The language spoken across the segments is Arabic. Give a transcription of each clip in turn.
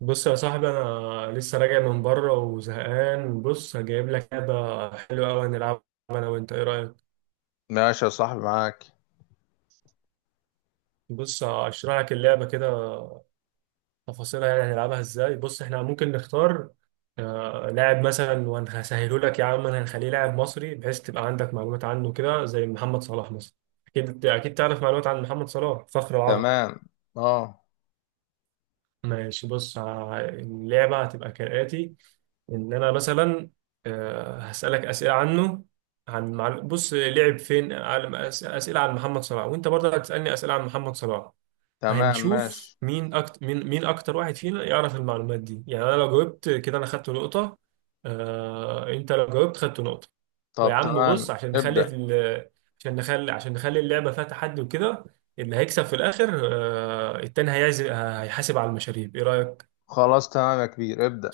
بص يا صاحبي، انا لسه راجع من بره وزهقان. بص هجيب لك لعبه حلوه قوي هنلعبها انا وانت. ايه رايك؟ ماشي يا صاحبي، معاك. بص هشرح لك اللعبه كده، تفاصيلها يعني هنلعبها ازاي. بص احنا ممكن نختار لاعب مثلا، وهسهله لك يا عم. انا هنخليه لاعب مصري بحيث تبقى عندك معلومات عنه كده، زي محمد صلاح مثلا. اكيد اكيد تعرف معلومات عن محمد صلاح فخر العرب. تمام. اه. ماشي بص اللعبه هتبقى كالاتي. ان انا مثلا هسالك اسئله عنه، عن بص لعب فين اسئله عن محمد صلاح، وانت برضه هتسالني اسئله عن محمد صلاح. تمام، هنشوف ماشي. مين اكتر، مين اكتر واحد فينا يعرف المعلومات دي. يعني انا لو جاوبت كده انا خدت نقطه، انت لو جاوبت خدت نقطه. ويا طب عم بص تمام، عشان نخلي ابدأ. عشان نخلي اللعبه فيها تحدي وكده، اللي هيكسب في الاخر التاني هيعزم هيحاسب على المشاريب. ايه رايك؟ خلاص تمام يا كبير، ابدأ.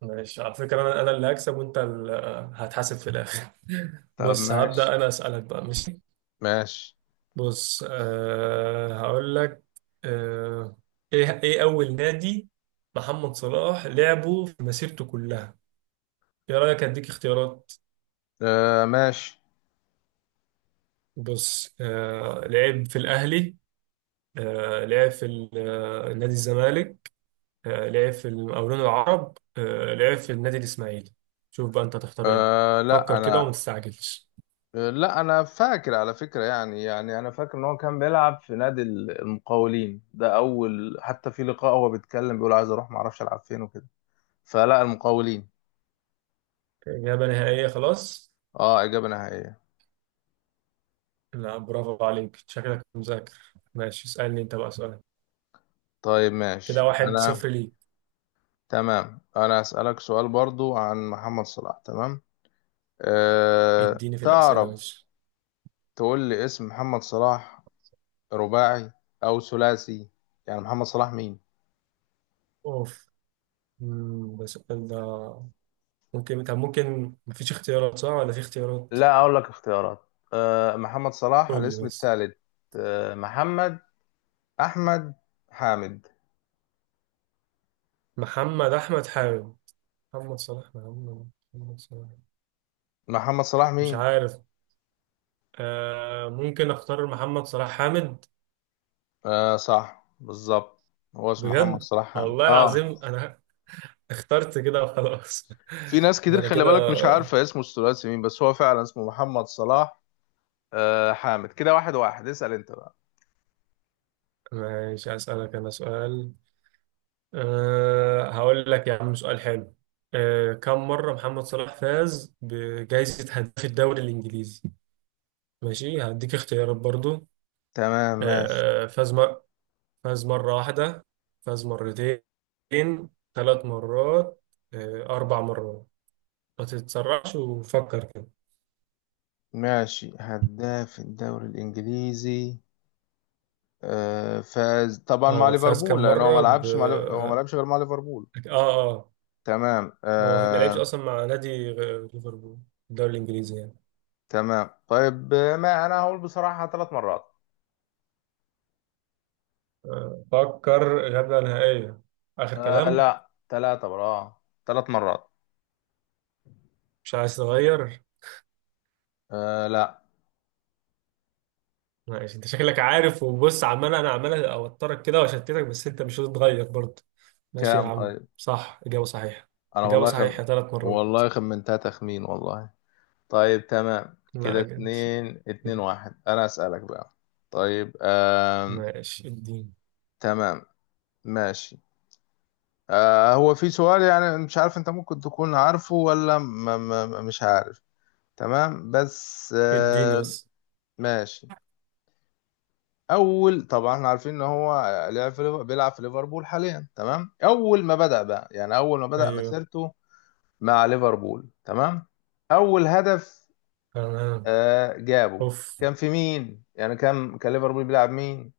ماشي على فكرة، أنا اللي هكسب وأنت اللي هتحاسب في الآخر. طب بص ماشي. هبدأ أنا أسألك بقى، ماشي. ماشي. بص هقول لك. أه إيه إيه أول نادي محمد صلاح لعبه في مسيرته كلها؟ إيه رأيك، أديك اختيارات. آه، ماشي. بص لعب في الأهلي، لعب في نادي الزمالك، لعب في المقاولون العرب، لعب في النادي الإسماعيلي. شوف بقى أنت هتختار إيه. آه لا فكر كده وما انا تستعجلش. آه لا، انا فاكر على فكرة. يعني انا فاكر ان هو كان بيلعب في نادي المقاولين ده اول، حتى في لقاء هو بيتكلم بيقول عايز اروح ما اعرفش العب فين وكده. فلا، المقاولين. إجابة نهائية؟ خلاص. اه، اجابة نهائية. لا، برافو عليك، شكلك مذاكر. ماشي، اسألني أنت بقى سؤال. طيب كده ماشي، واحد انا. صفر ليك. تمام، انا اسألك سؤال برضو عن محمد صلاح. تمام. أه اديني في الأسئلة، تعرف، ماشي. تقول لي اسم محمد صلاح رباعي او ثلاثي؟ يعني محمد صلاح مين؟ أوف. ده السؤال ده؟ ممكن، ممكن مفيش اختيارات، صح ولا في اختيارات؟ لا اقول لك اختيارات. أه، محمد صلاح قول لي الاسم بس. الثالث. أه، محمد، احمد، حامد. محمد أحمد حاجة. محمد صلاح، محمد صلاح. محمد صلاح مش مين؟ عارف. آه ممكن أختار محمد صلاح حامد. أه، صح بالظبط. هو اسمه محمد بجد؟ صلاح حامد، والله اه. العظيم أنا اخترت كده وخلاص. في ناس ده كتير أنا خلي كده. بالك مش عارفة اسمه الثلاثي مين، بس هو فعلا اسمه محمد صلاح أه حامد. كده 1-1، اسأل انت بقى. ماشي، أسألك أنا سؤال. هقول لك يا عم سؤال حلو. كم مرة محمد صلاح فاز بجائزة هداف الدوري الإنجليزي؟ ماشي هديك اختيارات برضو. تمام، ماشي. أه آه، فاز مرة واحدة، فاز مرتين، ثلاث مرات، أربع مرات. ما تتسرعش وفكر كده. ماشي، هداف الدوري الانجليزي. آه، فاز طبعا مع اه فاز ليفربول كم لان هو ما مرة ب لعبش مع ليف- هو ما لعبش غير مع ليفربول. اه آه. تمام، هو ما لعبش آه. أصلا مع نادي ليفربول، الدوري الإنجليزي يعني. تمام طيب. ما انا هقول بصراحة 3 مرات. فكر إجابة نهائية، آخر آه كلام. لا، ثلاثة برا. اه، 3 مرات. مش عايز تغير؟ آه لا. ماشي، أنت شكلك عارف، وبص عمال أنا عمال أوترك كده وأشتتك، بس أنت مش هتتغير برضه. ماشي يا كام عم، طيب؟ صح إجابة صحيحة. انا إجابة والله خم... صحيحة ثلاث مرات. والله خمنتها تخمين والله. طيب تمام، كده لا جد. 2-2-1. انا اسألك بقى. طيب، آه. ماشي اديني تمام ماشي. آه، هو في سؤال يعني مش عارف انت ممكن تكون عارفه ولا م م مش عارف. تمام، بس اديني آه. بس. ماشي. اول طبعا احنا عارفين ان هو بيلعب في ليفربول حاليا. تمام، اول ما بدأ بقى، يعني اول ما بدأ أيوه، مسيرته مع ليفربول. تمام، اول هدف تمام. آه جابه أوف. كان في مين؟ يعني كان ليفربول بيلعب مين؟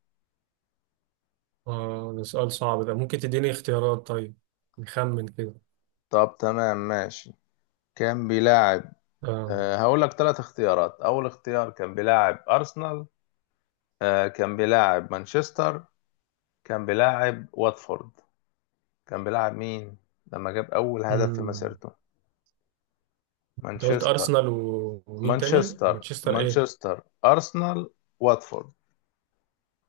آه، ده سؤال صعب ده، ممكن تديني اختيارات طيب، نخمن كده. طب تمام ماشي. كان بيلاعب. آه. آه، هقول لك 3 اختيارات. اول اختيار كان بيلاعب ارسنال. آه، كان بيلاعب مانشستر. كان بيلاعب واتفورد. كان بيلاعب مين لما جاب أول هدف في أمم. مسيرته؟ أنت قلت مانشستر أرسنال ومين تاني؟ مانشستر مانشستر إيه؟ مانشستر، أرسنال، واتفورد.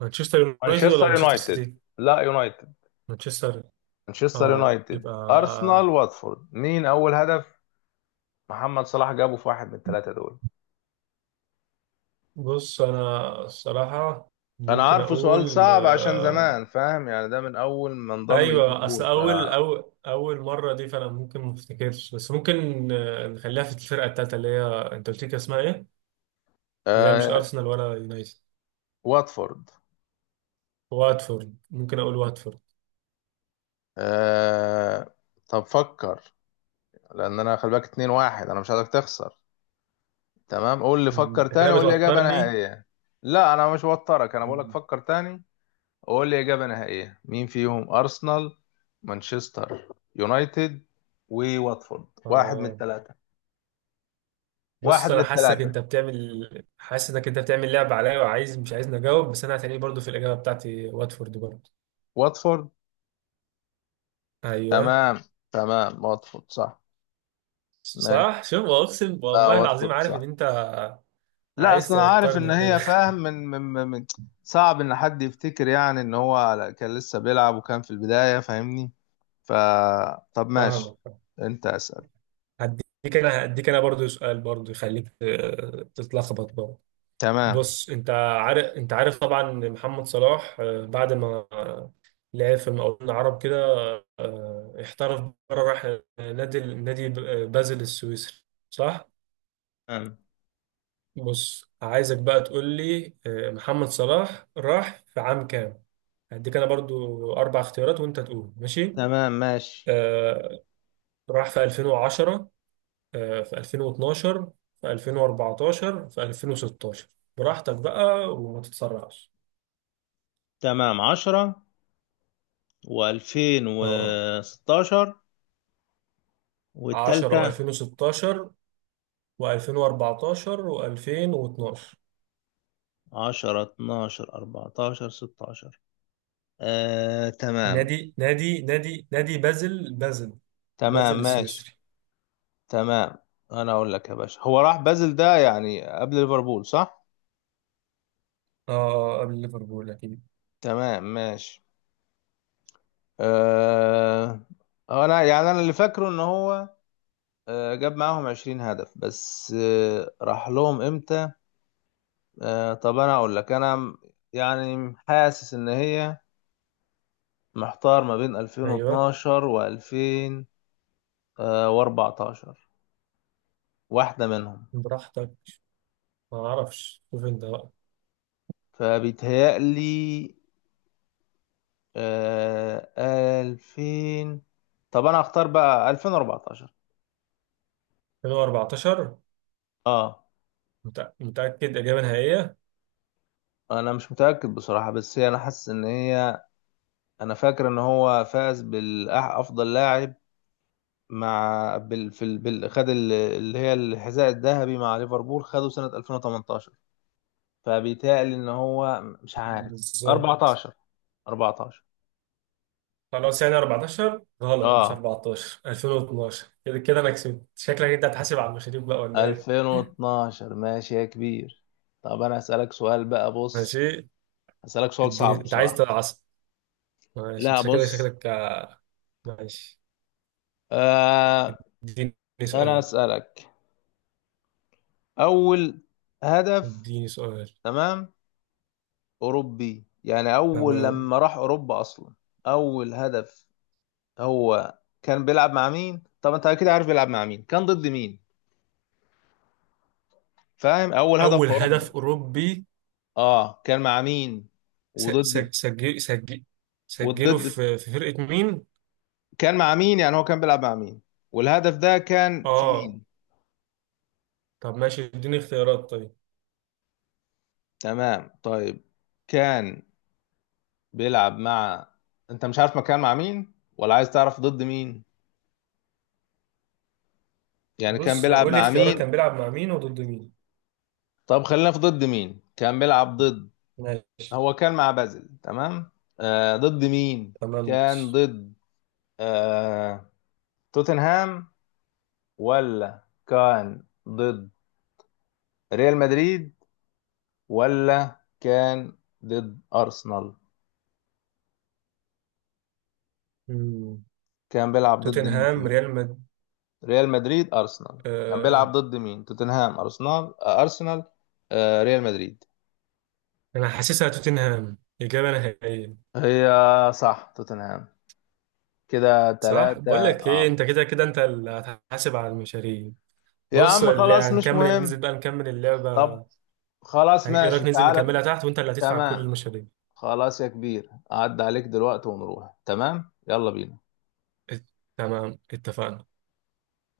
مانشستر يونايتد ولا مانشستر مانشستر يونايتد، سيتي؟ لا يونايتد. مانشستر. مانشستر اه يونايتد، يبقى أرسنال، واتفورد. مين أول هدف محمد صلاح جابه في واحد من الثلاثة دول؟ بص انا الصراحة أنا ممكن عارفه سؤال اقول صعب عشان زمان، فاهم؟ يعني ده من أول ما انضم ايوه اصل ليفربول، ف. اول مرة دي، فانا ممكن ما افتكرش، بس ممكن نخليها في الفرقة التالتة اللي هي، انت قلت لي كان اسمها ايه؟ اللي هي مش آه، ارسنال ولا يونايتد. واتفورد. واتفورد، ممكن اقول واتفورد. آه، طب فكر. لان انا خلي بالك 2-1، انا مش عايزك تخسر. تمام، قول لي، فكر انت كده تاني وقول لي اجابه بتوترني. نهائيه. لا، انا مش بوترك، انا بقول لك مم. فكر تاني وقول لي اجابه نهائيه. مين فيهم؟ ارسنال، مانشستر يونايتد، وواتفورد. واحد من آه. الثلاثه. بص واحد من انا حاسك انت الثلاثه، بتعمل حاسس انك انت بتعمل لعبه عليا، وعايز مش عايزني اجاوب، بس انا هتلاقيه برضو في الاجابه بتاعتي واتفورد برضو. واتفورد. ايوه تمام. تمام، واتفورد صح. ماشي. صح، شوف، اقسم لا، والله العظيم واتفورد عارف ان صح. انت لا اصل عايز انا عارف ان توترني كده. هي، فاهم، صعب ان حد يفتكر، يعني ان هو كان لسه بيلعب وكان في البدايه، فاهمني؟ ف، طب ماشي. فاهمك. انت اسأل. هديك انا برضو سؤال برضو يخليك تتلخبط برضو. تمام. بص انت عارف طبعا إن محمد صلاح بعد ما لعب في المقاولون العرب كده احترف بره، راح نادي بازل السويسري، صح؟ تمام. بص عايزك بقى تقول لي محمد صلاح راح في عام كام. هديك انا برضو اربع اختيارات وانت تقول ماشي. تمام ماشي. آه راح في 2010، في 2012، في 2014، في 2016. براحتك بقى وما تتسرعش. تمام، 10، وألفين اه وستاشر، 10 والتالتة، و2016 و2014 و2012. 10 12 14 16. آه تمام. نادي بازل، تمام بازل ماشي. السويسري. تمام، انا اقول لك يا باشا، هو راح بازل ده يعني قبل ليفربول، صح؟ اه قبل ليفربول اكيد. تمام، ماشي. أه... انا يعني انا اللي فاكره ان هو جاب معاهم 20 هدف، بس راح لهم امتى؟ طب انا اقول لك، انا م-، يعني حاسس ان هي محتار ما بين ايوه 2012 و2014، واحدة منهم. براحتك، ما اعرفش، شوف انت بقى. فبيتهيألي، آه، 2000، طب انا اختار بقى 2014. 2014 اه. متأكد، إجابة نهائية؟ انا مش متأكد بصراحة، بس هي انا حاسس ان هي. انا فاكر ان هو فاز بالافضل لاعب مع بال... في ال... بال... خد ال- اللي هي الحذاء الذهبي مع ليفربول، خده سنة 2018. فبيتهيألي ان هو مش عارف. بالظبط. 14. 14. خلاص يعني 14 غلط، مش اه. 14، 2012. كده كده انا كسبت، شكلك انت هتحاسب على المشاريب بقى، ولا ايه؟ 2012، ماشي يا كبير. طب انا اسالك سؤال بقى، بص. ماشي اسالك سؤال اديني، صعب انت عايز بصراحة. تعصب. ماشي، انت لا شكلك بص. شكلك ماشي آه. اديني انا سؤال. اسالك اول هدف. اديني سؤال. تمام. اوروبي، يعني اول تمام. لما راح اوروبا اصلا. اول هدف، هو كان بيلعب مع مين؟ طب انت اكيد عارف بيلعب مع مين، كان ضد مين؟ فاهم؟ اول هدف في اول هدف اوروبا، اوروبي اه كان مع مين، وضد؟ سجل سجله والضد في فرقة مين. كان مع مين، يعني هو كان بيلعب مع مين، والهدف ده كان في اه مين؟ طب ماشي اديني اختيارات طيب. تمام طيب. كان بيلعب مع، انت مش عارف مكان مع مين ولا عايز تعرف ضد مين؟ يعني كان بص بيلعب قول لي مع اختيارات مين؟ كان بيلعب مع مين وضد مين. طب خلينا في ضد مين كان بيلعب ضد. ماشي. هو كان مع بازل، تمام. آه، ضد مين؟ تمام كان ماشي. ضد، آه، توتنهام؟ ولا كان ضد ريال مدريد؟ ولا كان ضد أرسنال؟ مم. كان بيلعب ضد مين توتنهام فيهم؟ ريال مد. ريال مدريد، أرسنال. كان آه. بيلعب ضد مين؟ توتنهام، أرسنال، أرسنال، ريال مدريد. انا حاسسها توتنهام، اجابه نهائيه. هي. صح، توتنهام. كده صح. 3، بقول لك ايه، اه. انت كده كده انت اللي هتحاسب على المشاريع. يا بص عم اللي خلاص، مش هنكمل، اللي ننزل مهم. بقى نكمل طب اللعبه، خلاص ايه رايك ماشي، ننزل تعالى. نكملها تحت وانت اللي هتدفع كل تمام. المشاريع. خلاص يا كبير، أعد عليك دلوقتي ونروح. تمام، يلا بينا. ات- تمام اتفقنا.